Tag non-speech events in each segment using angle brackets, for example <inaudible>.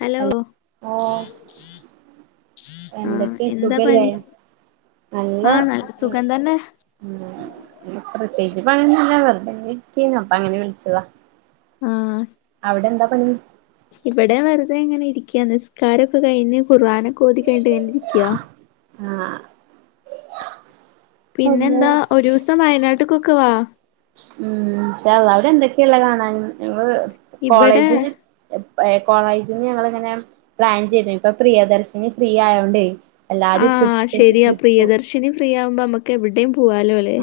Hello ഓ ആ എന്തൊക്കെ എന്താ സുഖല്ലേ. പണി നല്ല ആ സുഖം തന്നെ <unintelligible> പ്രത്യേച്ച് പണിന്നുല്ല വെർതെങ്ങനെ ഇരിക്കെനു അപ്പ അങ്ങനെ വിളിച്ചതാ ആഹ് അവിടെ എന്താ പണി. ഇവിടെ വെറുതെ ഇങ്ങനെ ഇരിക്കാ നിസ്കാരം ഒക്കെ കഴിഞ്ഞ് ഖുർആനൊക്കെ ഓദിക്കഴിഞ്ഞട്ട് ഇങ്ങനെ ഇരിക്ക. ആഹ് പിന്നെ പിന്നെന്താ ഒരുസം വയനാട്ട്ക്കൊക്കെവാ. ഉം ഇശാല്ലാഹ് അവിടെ എന്തൊക്കെയള്ളെ കാണാനും ഇവ്ടെ ഇവിടെ കോളേജില് പ്പഏഹ് കോളേജിന്ന് ഞങ്ങളിങ്ങനെ പ്ലാൻ ചെയ്തു ഇപ്പൊ പ്രിയദർശിനി ഫ്രീ ആയോണ്ടെ. ആഹ് ശരിയാ പ്രിയദർശിനി ഫ്രീ ആവുമ്പോ നമ്മുക്ക് എവിടെയും പുവാല്ലോ അല്ലെ.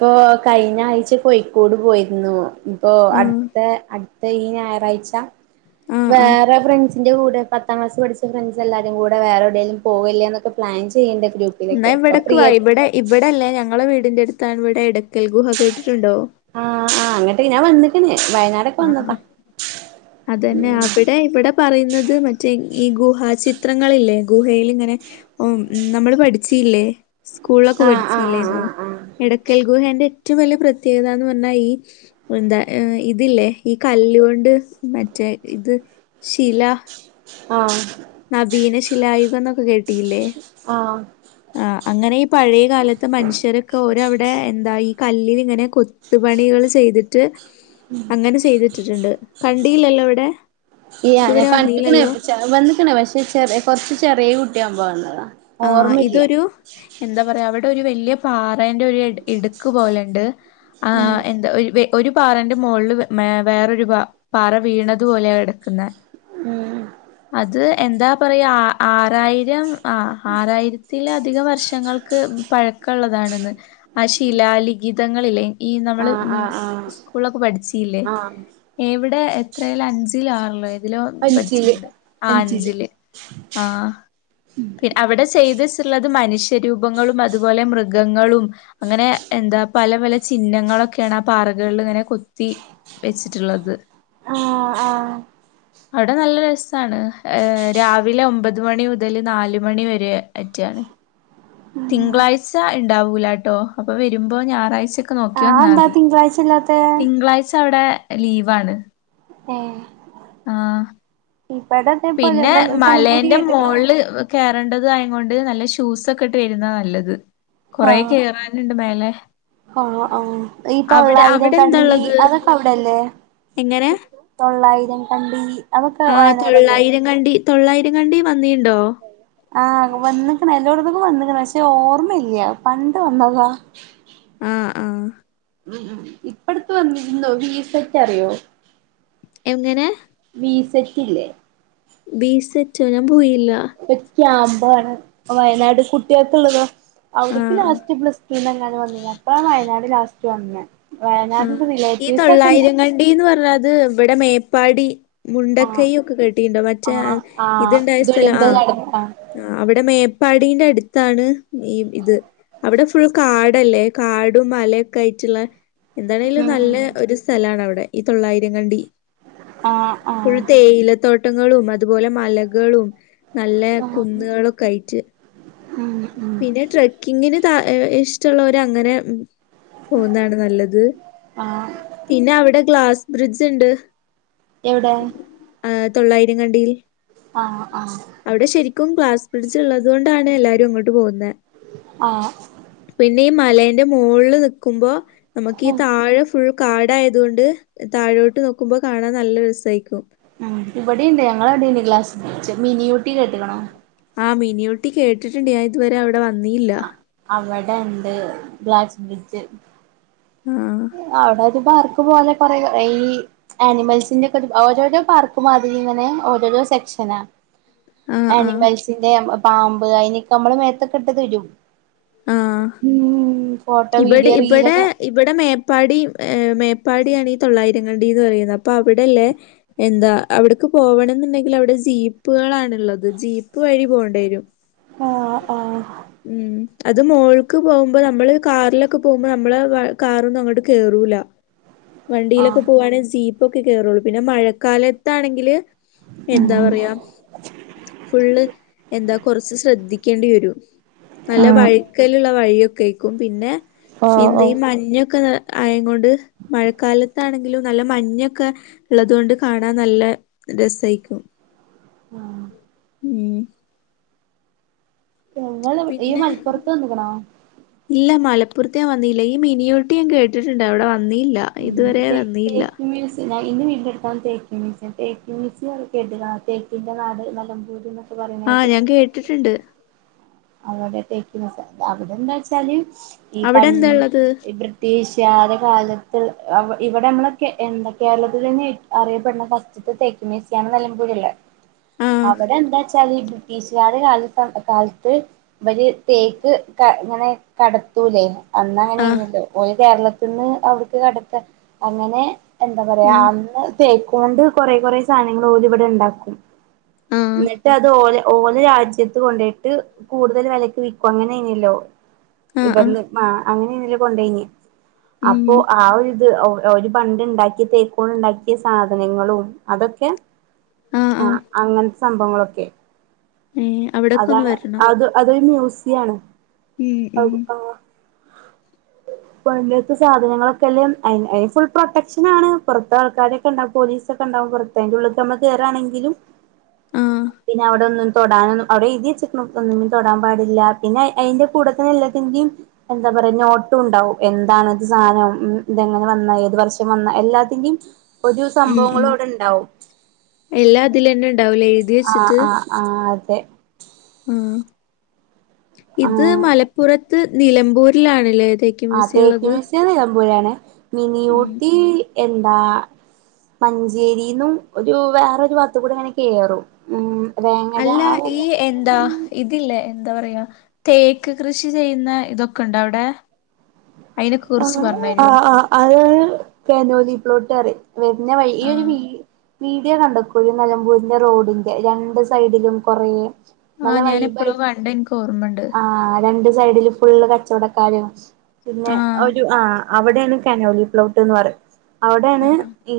ഇപ്പോ കഴിഞ്ഞ ആഴ്ച കോഴിക്കോട് പോയിരുന്നു ഇപ്പോ ആ അടുത്ത അ ട്ത്ത ഈ ഞായറാഴ്ച. ആ ആ വേറെ ഫ്രണ്ട്സിന്റെ കൂടെ പത്താം ക്ലാസ് പഠിച്ച ഫ്രണ്ട്സ് എല്ലാരും കൂടെ വേറെവിടെലും പോകല്ലെന്നോക്കെ പ്ലാൻ ഞാൻ ചെയ്യണ്ട് എന്നാ ഗ്രൂപ്പിലൊക്കെ ഇപ്പൊ ഇവിടെക്ക് പ്രിയ വാ ഇവിടെ ഇവിടെല്ലേ ഞങ്ങളുടെ വീടിന്റെ അടുത്താണ് ഇവിടെ ഇടക്കൽ ഗുഹ കേട്ടി ആഹ് ആഹ് അങ്ങോട്ടേ ഞാൻ വന്നിക്കണ്. വയനാടൊക്കെ വന്നതാ ആഹ് അത് തന്നെ ഉം അവിടെ ഇവിടെ പറയുന്നത് മറ്റേ ഈ ഗുഹാ ചിത്രങ്ങളില്ലേ ഗുഹേല് ഇങ്ങനെ നമ്മൾ പഠിച്ചീല്ലേ സ്കൂളിലൊക്കെ ആഹ് ആഹ് പഠിച്ചില്ലേന്നോ ആഹ് ആഹ് എടക്കൽ ഗുഹേന്റെ ഏറ്റവും വലിയ പ്രത്യേകത എന്ന് പറഞ്ഞാ ഈ എന്താ ഇ ഇതില്ലേ ഈ കല്ലുകൊണ്ട് മറ്റേ ഇത് ശില ആഹ് നവീന ശിലായുഗം എന്നൊക്കെ കേട്ടിയില്ലേ. ആഹ് ആഹ് അങ്ങനെ ഈ പഴയ കാലത്ത് മനുഷ്യരൊക്കെ ഓരവിടെ എന്തായി കല്ലിലിങ്ങനെ കൊത്തുപണികള് ചെയ്തിട്ട് അങ്ങനെ ചെയ്തിട്ടിട്ടുണ്ട് കണ്ടീല്ലല്ലോ ഇവിടെ അയ്യ ഞാൻ ഇതുവരെ കണ്ടിക്കണ് വന്നീലല്ലോ വന്ന്ക്കണ് പക്ഷെ ചെറ കുറച്ച് ചെറിയ കുട്ടിയാകുമ്പോണ്. ആഹ് ഇതൊരു എന്താ പറയാ അവി ഒരു വലിയ പാറെന്റെ ഒരു ഇടുക്ക് പോലെണ്ട് ആ ഉം എന്താ ഒരു ഒരു പാറന്റെ മോളില് വേറൊരു പാറ വീണതു പോലെയ കിടക്കുന്നെ. ഉം അത് എന്താ പറയാ ആറായിരം ആ ആറായിരത്തില അധികം വർഷങ്ങൾക്ക് പഴക്കള്ളതാണെന്ന് ആ ശിലാലിഖിതങ്ങളിലെ ഈ നമ്മള് ആഹ് ആഹ് ആഹ് സ്കൂളൊക്കെ പഠിച്ചില്ലേ ആഹ് എവ് ഇവിടെ എത്രേല് അഞ്ചിലോ ആറിലോഏതിലോ അഞ്ചില് പഠിച്ചിട്ടുണ്ട്. അഞ്ചില് ആ പി അവിടെ ചെയ്ത്ച്ചുള്ളത് മനുഷ്യരൂപങ്ങളും അതുപോലെ മൃഗങ്ങളും അങ്ങനെ എന്താ പല പല ചിഹ്നങ്ങളൊക്കെയ. ആ പാറകളിലിങ്ങനെ കൊത്തി വെച്ചിട്ടുള്ളത്. ആഹ് ആ അവിടെ നല്ല രസ ആണ് രാവിലെ ഒമ്പത് മണി മുതൽ നാല് മണി വരെ അറ്റെ ആണ്. തിങ്കളാഴ്ച ഉണ്ടാവൂല കേട്ടോ അപ്പൊ വരുമ്പോ ഞായറാഴ്ച നോക്കി ആഹ് വന്നാൽ അതെന്താ മതി തിങ്കളാഴ്ച ഇല്ലാത്തെ തിങ്കളാഴ്ച അവിടെ ലീവാണ് ഏഹ് ആഹ ഇവിടെ അതേപോലെ പിന്നെ നെല നെലമ്പൂരി മലേന്റെ കേട്ട്ക്കണോ മോൾ വറണ്ടത് ആയ കൊണ്ട് നല്ല ഷൂസ്ൊക്കെ ഇട്ട് വരുന്നാ നല്ലത് കൊറ കേറാനുണ്ട് മേലെ ആഹ ആ ഈ അവിടെ തൊള്ളായിധം അവിടെ എന്താ കണ്ടി ഉള്ളത് അതൊക്കെ അവിടെല്ലേ എങ്ങനെ തൊള്ളായിരം കണ്ടി അതൊക്കെ ആഹ് വായന തൊള്ളായിരം കണ്ടി തൊള്ളായിരം കണ്ടി വന്നീുണ്ടോ ആഹ വന്നക്കണ എല്ലോടന്നക്ക വന്നണ പക്ഷെ ഓർമ്മയില്ല പണ്ട് വന്നതാ ആഹ ആഹ ഉ ഇപ്പടത്ത വന്നിരുന്നോ വീസ ഒക്ക അറിയോ എങനെ പസറ്റ്ല്ലേ ബീസ്റ്റോ ഞാൻ പോയില്ല ഇപ്പ <unintelligible> ക്യാമ്പാണ് വയനാട് കുട്ടികൾക്ക ഉള്ളതാ അവിട്ക്ക്‌ ആഹ് ആഹ് ലാസ്റ്റ് പ്ലസ് ടു നങ്ങാനും വന്നിനി അപ്പ വയനാട് ലാസ്റ്റ് വന്ന ആ ഈ തൊള്ളായിരംകണ്ടിന്ന് പറഞ്ഞത് ഇവിടെ മേപ്പാടി ആ മുണ്ടക്കയ ഒക്കെ കെട്ടിട്ടുണ്ടോ മറ്റേ ആ ആ ഇതുണ്ടായ സ്ഥലം ആ ദുരന്തം നടന്ന ആ അവിടെ മേപ്പാടിീന്റെ അടുത്താണ് ഈ ഇത് അവിടെ ഫുൾ കാടല്ലേ കാടും മലയൊക്കെ ആയിട്ടുള്ള എന്താണെങ്കിലും ഉം നല്ല ഒരു സ്ഥലണ അവിടെ ഈ തൊള്ളായിരംകണ്ടി ആ ആ ഫുള്ള് ത്തേയിലതോട്ടങ്ങളും അതുപോലെ മലകളും നല്ല കുന്നുകളൊക്കെ ആയിട്ട് പിന്നെ ട്രക്കിങ്ങിന് ഇഷ്ടമുള്ളവർ അങ്ങനെ പോകുന്നതാണ് നല്ലത് ആ പിന്നെ അവിടെ ഗ്ലാസ് ബ്രിഡ്ജ് ഉണ്ട് എവിടെ തൊള്ളയിരം കണ്ടിയിൽ ആ ആ അവിടെ ശെരിക്കും ഗ്ലാസ്‌ ബ്രഡ്ജ് ഉള്ളത് കൊ എും അങ്ങോട്ട് പോുന്നത് ആ പിന്ന <unintelligible> മലന്റെ മുകളിൽ നക്കുമ്പോ നമുക്ക് ഈ താഴെ ഫുൾ കാടായതുകൊണ്ട് താഴോട്ട് നോക്കുമ്പോ കാണാൻ നല്ല രസഹിക്കും ഉം ഇവിടെയുണ്ട് ഞങ്ങളവിടെയുണ്ട് ഗ്ലാസ് ബ്രഡ്ജ് മിനിയൂട്ടി കെട്ടക്കണോ ആ മിനിയോട്ടി കേട്ടിട്ടുണ്ട് ഞാൻ ഇതുവരെ അവിടെ വന്നില്ല അവിടെ ഉണ്ട് ഗ്ലാസ്‌ ബ്രിഡ്ജ് ആ അവിടെ അത് ബാർ പോലെ കുറെേ ഈ ആനിമൽസിന്റെ ഒക്കെ ഓരോരോ പാർക്ക് മാതിരി ഇങ്ങനെ ഓരോരോ സെക്ഷനാ ആ ആ ആനിമൽസിന്റെ പാമ്പ് അതിനൊക്കെ നമ്മള് മേത്തൊക്കെട്ട് ത രും ആഹ് ഇവിടെ വീഡിയോ ഇവിടെ റീലൊക്കെ ഇവിടെ മേ- പടിയും മേപ്പാടിയാണേ ഈ തൊള്ളായിരങ്കണ്ടിന്ന് പറയുന്നത് അപ്പൊ അവിടെല്ലേ എന്താ അവിടക്ക്‌- പോവണം എന്നുണ്ടെങ്കിൽ അവിടെ ജീപ്പുകളാണ് ഉള്ളത് ജീപ്പ് വഴി പോകേണ്ടി വരും ആഹ് ആഹ് ഉം അത് മോൾക്ക് പോകുമ്പോ നമ്മള് കാറിലൊക്കെ പോകുമ്പോ നമ്മളെ കാറൊന്നും അങ്ങോട്ട് കേറൂല വണ്ടിയിലൊക്കെ ആഹ് പോവാണേ ജീപ്പൊക്കെ കേയറുള്ളൂ പിന്നെ മഴക്കാലത്താണെങ്കില്- എന്താ പറയാ ഫുള്ള് എന്താ കുറച്ച് ശ്രദ്ധിക്കേണ്ടി വരും നല്ല ആഹ് വഴക്കലുള്ള വഴിയൊക്കെ ആക്കും പിന്നെ- ഓ എന്ത് ഓ ഈ മഞ്ഞൊക്കെ ആയം കൊണ്ട് മഴക്കാലത്താണെങ്കിലും നല്ല മഞ്ഞൊക്കെ ഉള്ളതുകൊണ്ട് കാണാൻ നല്ല- രസായിക്കും ഉം ഉം ഞങ്ങള് ഈ പിന്നെ മലപ്പുറത്ത് വന്ന്ക്ക്ണോ ഇല്ല മ പ്പർത്തിയാ വന്നില്ല്യാ ഈ മിനിയൂരിറ്റി ഞാൻ കേട്ടിട്ടുണ്ട് അവിടെ വന്നീല്ല്യാ ഇതുവരെ വന്നീല്ല്യാ ഞാൻ ഇന്ന വീട്ടിൻ്റെടുത്താണ് തേക്കീ <unintelligible> തേക്കിൻ്റെ നാട് നെലമ്പൂര്ന്ന് ആഹ് ഞാൻ കേട്ടിട്ടുണ്ട് അവിട <unintelligible> അവിടെന്ന് വെച്ചാല് ഈ പ അവിടെ എന്താ ഉള്ളത് ബ്രിട്ടീഷ് തകാലത്ത് ഇവിടെ നമ്മളെക്കെ എന്തെക്കെ കേരളത്തിലന്നെ അറിയപ്പെടുന്ന ഫസ്റ്റിത്ത തേ <unintelligible> നെലമ്പൂരിള്ള ആഹ് അവിടെ എന്താ വെച്ചാല് ഈ ബ്രിട്ടീഷുകാരുടെ കാലത്ത് കാല ത്ത് വലിയ തേക്ക് ഇങ്ങനെ കടത്തൂലേ അന്നങ്ങനെ ആഹ് <unintelligible> പോയി കേരളത്തിന്ന് അവിടുക്ക് കടത്ത അങ്ങനെ എന്താ പറയാ ഉം അന്ന് തേക്കും കൊണ്ട് കൊറെ കൊറെ സാധനങ്ങള് ഓല് ഇവിടെ ഇണ്ടാക്കും ആഹ് എന്നിട്ട് അത് ഓല് ഓല് രാജ്യത്ത് കൊണ്ടോയിട്ട് കൂടുതല് വെലക്ക് വിൽക്കും അങ്ങനെനല്ലോ ആഹ് ആഹ് ഇവിന്ന് ആ അങ്ങനെനല്ലോ കൊണ്ടേയിനി ഉം അപ്പൊ ആ ഒരിത് ഒല് പണ്ട് ഇണ്ടാക്കിയ തേക്കോണ്ട് ഇണ്ടാക്കിയ സാധനങ്ങളും അതൊക്കെ ആഹ് അങ്ങനത്തെ സംഭവങ്ങളൊക്കെ മ് അവിടൊക്കൊന്ന് അതാണ് വരണം അത് അതൊരു മ്യൂസിയാണ് ഉം ഉം പണ്ടത്തെ സാധനങ്ങളൊക്കെല്ലേ അ ഫുൾ പ്രൊട്ടക്ഷൻ ആണ് പുറത്തെ ആൾക്കാരൊക്കെ ഉണ്ടാ പോലീസ് സൊക്കെ ഇണ്ടാവകും പുറത്ത് അയിൻ്റ ഉള്ളിക്ക് നമ്മക്ക് കേറാണെങ്കിലും ആഹ് പിന്നെ അവിടെ ഒന്നും തൊടാനൊന്നും അവിടെ എഴുതി വെ ഒന്നും തൊടാൻ പാടില്ല പിന്നെ അയിന്റെ കൂടെത്തന്നെ എല്ലാത്തിന്റെയും എന്താ പറയാ നോട്ടും ഉണ്ടാവും എ എന്താണ് ഇത് സാധനം ഇതെങ്ങനെ വന്ന ഏത് വർഷം വന്ന എല്ലാത്തിന്റെയും ഒരു സംഭവങ്ങളും അവിടെ ഇണ്ടാവും- എല്ലാ അതിലന്നെ ഉണ്ടാവലേ എഴുതി വെച്ചിട്ട്- തെ- ആഹ് ഇത് ആഹ് മലപ്പുറത്ത് നിലമ്പൂരിലാണില്ലേ? ആഹ് തേക്ക് മീസിയം ഞാൻ പോയാണ് ഉം മിനിയൂട്ടി എന്താ- മഞ്ചേരിന്നും ഒരു വേറരു വത്ത് കൂടെ അങ്ങനെ കേറും ഉം- വേങ്ങര അല്ല ആ ഈ ഭാഗ എന്താ ഇതില്ലേ? എന്താ പറയാ തേക്ക് കൃഷി ചെയ്യുന്ന ഇതൊക്കെ ഉണ്ടോ അവിടെ? അയിനൊക്കെ കുറിച്ച് ആഹ് പറഞ്ഞരോ ആഹ് ആഹ് അത് കെനോദിപ്ലൊട്ടെന്ന്പറയും- വരുന്ന വഴി ഈ ഒരു ആഹ് വീ വീഡിയ കണ്ടക്കൂഈ നെലമ്പൂരിന്റെ റോഡിന്റെ രണ്ട് സൈഡിലും കൊറെ- നല്ല ആഹ് ഞാൻ എപ്പോഴോ വൈബായി് കണ്ട് എനിക്ക് ഓർമ്മണ്ട് ആഹ് രണ്ട് സൈഡിലും- ഫുള്ള് കച്ചവടക്കാരു പിന്നെ ആഹ് ഒരു ആഹ് അവിടെയാണ് കനോലി പ്ലോട്ട് എന്ന് പറയും- അവിടെയാണ് ആഹ് ഈ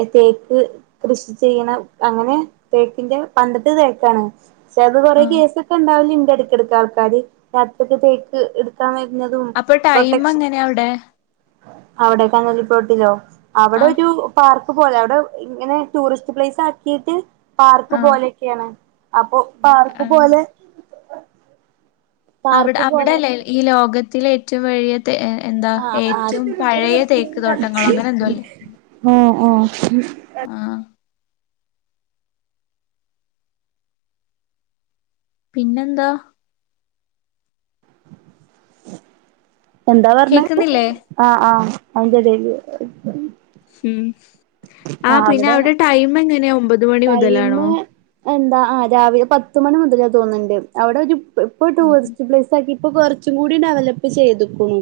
ഏ തേക്ക് കൃഷി ചെയ്യണ അങ്ങനെ തേക്കിന്റെ പണ്ടത്തെ തേക്കാണ് പക്ഷെ അത് കൊറേ ആഹ് കേസൊക്കെ ഉണ്ടാവില്ല ഇന്റെ അടക്കിടക്കക്ക് ആൾക്കാര് രാത്രിൊക്ക് തേക്ക് എടുക്കാൻ വരുന്നതും അപ്പൊ ടൈം പ്രൊട്ടക്ഷൻ എങ്ങനെയ അവിടെ അവിടെ കണലി പോട്ടിലോ അവിടെ ആഹ് ഒരു പാർക്ക് പോലെ അവിടെ ഇങ്ങനെ ടൂറിസ്റ്റ് പ്ലേസ് ആക്കിട്ട് പാർക്ക് ആഹ് പോലെയൊക്കെയാണ് അപ്പോ പാർക്ക് ആഹ് പോലെ അവിടെ പാർക്ക് പോലെ അവിടെല്ലേ ഈ ലോകത്തില ഏറ്റവും വലിയ എന്താ ആഹ് ആഹ് ഏറ്റവും പഴയ തേക്ക് തോട്ടങ്ങളോ അങ്ങനെ എന്തോല്ലേ ഉം ഉം പിന്നെന്താ എന്താ പറഞ്ഞത് കേക്കുന്നില്ലേ ആ ആ <unintelligible> ഉം ആ പിന്നെ അവിടെയാണ് അവിടെ ടൈം എങ്ങനെയാ ഒമ്പത് മണി മുതലാണോ ടൈമ് എന്താ രാവിലെ പത്ത് മണി മുതലാ തോന്ന്ണ്ട് അവിടെ ഒരു ഇപ്പോൊ ഉം ഉം ടൂറിസ്റ്റ് പ്ലേസ് ആക്കിട്ട് ഇപ്പൊ കൊറച്ചും കൂടി ഡെവലപ്പ് ചെയ്തുക്കണു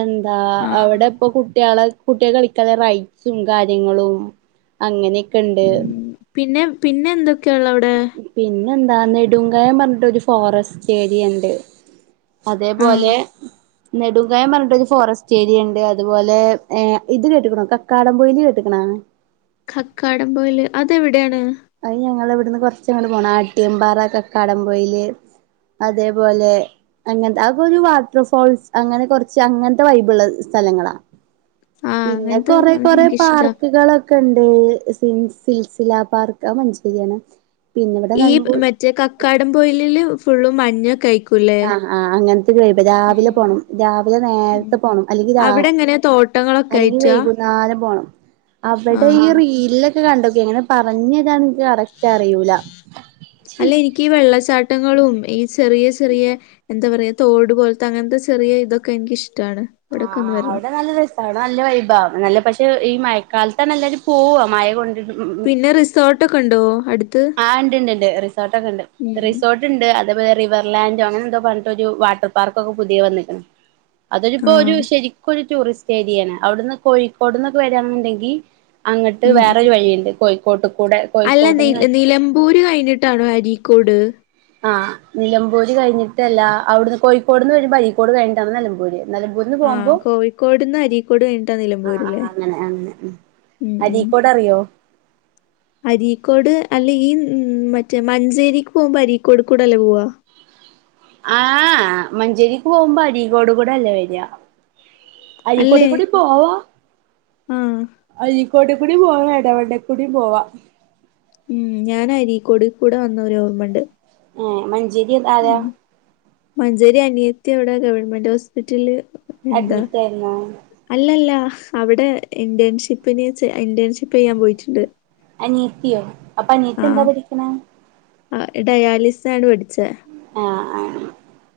എന്താ ആഹ് അവിടെ ഇപ്പൊ കുട്ടികളെ കുട്ടികെ കളിക്കാതെ റൈറ്റ്സും കാര്യങ്ങളും അങ്ങനെയൊക്കെ ഇണ്ട് ഉം പിന്നെ പിന്നെ എന്തൊക്കെയാള്ളോ അവിടെ പിന്നെ എന്താ നെടുംങ്കായം പറഞ്ഞിട്ട് ഒരു ഫോറസ്റ്റ് ഏരിയ ഇണ്ട് ആഹ് അതേപോലെ നെടുങ്കായം പറഞ്ഞിട്ട് ഒരു ഫോറസ്റ്റ് ഏരിയ ഉണ്ട് അതുപോലെ ഏ ഇത് കേട്ടക്കണോ കക്കാടംപൊയിയില് കേട്ടക്കണ ഉം കക്കാടം പോയിൽ അതെവിടെയാണ് അ ഞങ്ങള ഇവിടുന്ന് കൊറച്ചഞങ്ങള്ൾ പോണം അട്ടിയമ്പാറ കെക്കാടം പോയിയില് അതേപോലെ അങ്ങനത്തെ അ ഒരു വാട്ടർ ഫോൾസ് അങ്ങനെ കുറച്ച് അങ്ങനത്തെ ബൈബിൾ സ്ഥലങ്ങളാ ആഹ് പിന്നെ അങ്ങനത്തെ കൊറ കൊറ എനിക്കിഷ്ടാ പാർക്കുകളൊക്കെ ഉണ്ട് <unintelligible> സിൽസില പാർക്ക് ആ മഞ്ചേരിയാണ് പിന്നെ ഇവിടെ ഈ നിലമ്പൂർ മറ്റേ കക്കാടംപൊലില് ഫുള് മഞ്ഞ കഴികു ആ ആ അങ്ങനത്തെ ഗ്രേയ്ഡ് രാവിലെ പോണം രാവിലെ ഉം നേരത്തെ പോണം അല്ലെങ്കിൽ രാ അവിടെ എങ്ങനെ തോട്ടങ്ങളൊക്കെ അല്ലെങ്കി ആയിട്ടാ വൈകുന്നാരം പോണം അവിടെ ആഹ് ഈ ആഹ് റീലൊക്കെ കണ്ടോക്കെ എങ്ങനെ പറഞ്ഞതാ കറക്റ്റ് അറിയൂല ഇട്ടങ്ങളും ഈ ചെറിയ ചെറിയ എന്താ പറയയാ തോട് പോലത്തെ അങ്ങനത്തെ ചെറിയ ഇതൊക്കെ എനിക്ക്ിഷ്ട്ട ആ ആ അവിടെ നല്ല രസ നല്ല വൈഭ നല്ല പക്ഷെ ഈ മഴക്കാലത്ത അല്ലാരും പോവ മഴ കൊണ്ട പിന്നെ റിസോർട്ട്ൊക്കെ ഉണ്ടോ അടുത്ത് ആഹ് ഉണ്ട് ഉണ്ട് റിസോർട്ട് ഒക്കെ ഉണ്ട് ഉം റിസോർട്ട ഇണ്ട് അതേപോലെ റിവർലാൻഡോ അങ്ങനെ എന്തോ പറഞ്ഞിട്ടോ വാട്ടർ പാർക്കൊക്കെ പുതിയ വന്നിക്ണ് അതൊരിപ്പോൊ ഒരു ആഹ് ശരിക്കുംൊ ഒരു ടൂറിസ്റ്റ് ഏരിയാണ് അവിടുന്ന് കോഴിക്കോട്ന്നൊക്കെ വരാണുണ്ടെങ്കിൽ അങ്ങിട്ട് ഉം ഉം വേറരു വഴിയുണ്ട് കോഴിക്കോട്ട കൂടെ കോഴിക്കോട്ടന്ന് പോര് കഴിഞ്ഞിട്ടാണോ അരീക്കോട് ആഹ് നിലമ്പൂര് കഴിഞ്ഞിട്ടല്ല അവിടുന്ന് കോഴിക്കോട്ന്ന് വരുമ്പോ അരീകോട് കഴിഞ്ഞട്ടാണ് നിലമ്പൂര് നിലമ്പൂർന്ന് ആഹ് പോകുമ്പോ കോഴിക്കോട്ന്ന് അരീക്കോട് കഴിഞ്ഞിട്ടാ ആ ആ നിലമ്പൂര്ല്ലേ അങ്ങനെ അങ്ങനെ ഉം ഉം അരിക്കോടെ അറിയോ അരീക്കോട് അല്ല ഈ ഉം മറ്റേ മഞ്ചേരിക്ക് പോകുമ്പോ അരീക്കോട് കൂടെ അല്ലേ പോവാ ആ മഞ്ചേരിക്ക് പോകുമ്പോ അരീകൊട് കൂടെ അല്ലേ വരിയാ അയിക്കടെ അല്ലേ കൂടെ പോവാ ആഹ് അയി കോട്ടിക്കുടി പോവാന ഇടവണ്ണ്ടക്കൂടി പോവാ ഉം ഞാനരിക്കോടിൽ കൂടെ വന്ന ഒരു ഓർമ്മണ്ട് ഏ മഞ്ചേരി എന്ത ആരാ ഉം മഞ്ചേരി അനിയത്തി അവിടെ ഗവൺമെന്റ് ഹോസ്പിറ്റലില് എന്താ അഡ്മിറ്റ് ആയിരുന്നോ അല്ലല്ല അവിടെ ഇന്റേൺഷിപ്പിന് വ ഇന്റേൺഷിപ്പ് ചെയ്യാൻ പോയിട്ടുണ്ട് നീത്തിയോ അപ്പൊ നീത്തി എന്താ പരിക്കണ ആ ഡയാലിസിസ ആണ് പടിച്ച ആ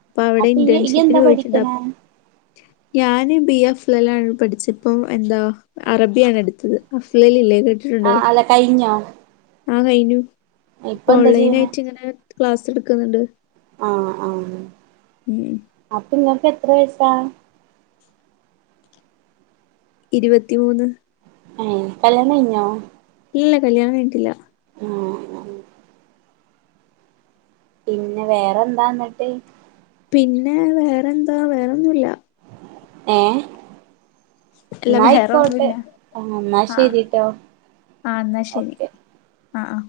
അപ്പൊ അവിടെ ഇന്റേൺഷിപ്പന് പോയിട്ടുണ്ട ഞാന് ബി അഫ്ലലണ് പഠിച്ച ഇപ്പം എന്താ അറബിയാണ് എടുത്തത് അഫ്ലല ഇല്ലേ ആഹ അതാ കഴിഞ്ഞോ ആഹ കഴിഞ്ഞു ഇപ്പൊ എന്താ ചെയ്യണേ ഓൺലൈൻയിട്ട് ഇങ്ങനെ ക്ലാസ് എടുക്കുന്നുണ്ട് ആ ആ ഉം നിങ്ങക്ക് എത്ര വയസാ ഇരുപത്തി മൂന്ന് അ കല്യാണം കഴിഞ്ഞോ ഇല്ല കല്യാണം കഴിഞ്ഞിട്ട്ല്ല ആ പിന്നെ വേറെന്താന്നിട്ട് പിന്നെ വേറെന്താ വേറെന്നുല്ല ഏ അല്ല എന്ന ആയിക്കോട്ടെ വേറൊന്നുല്ല ആഹ എന്നാ ആ ശെരിട്ടോ ആ എന്നാ ശരി ആഹ ആഹ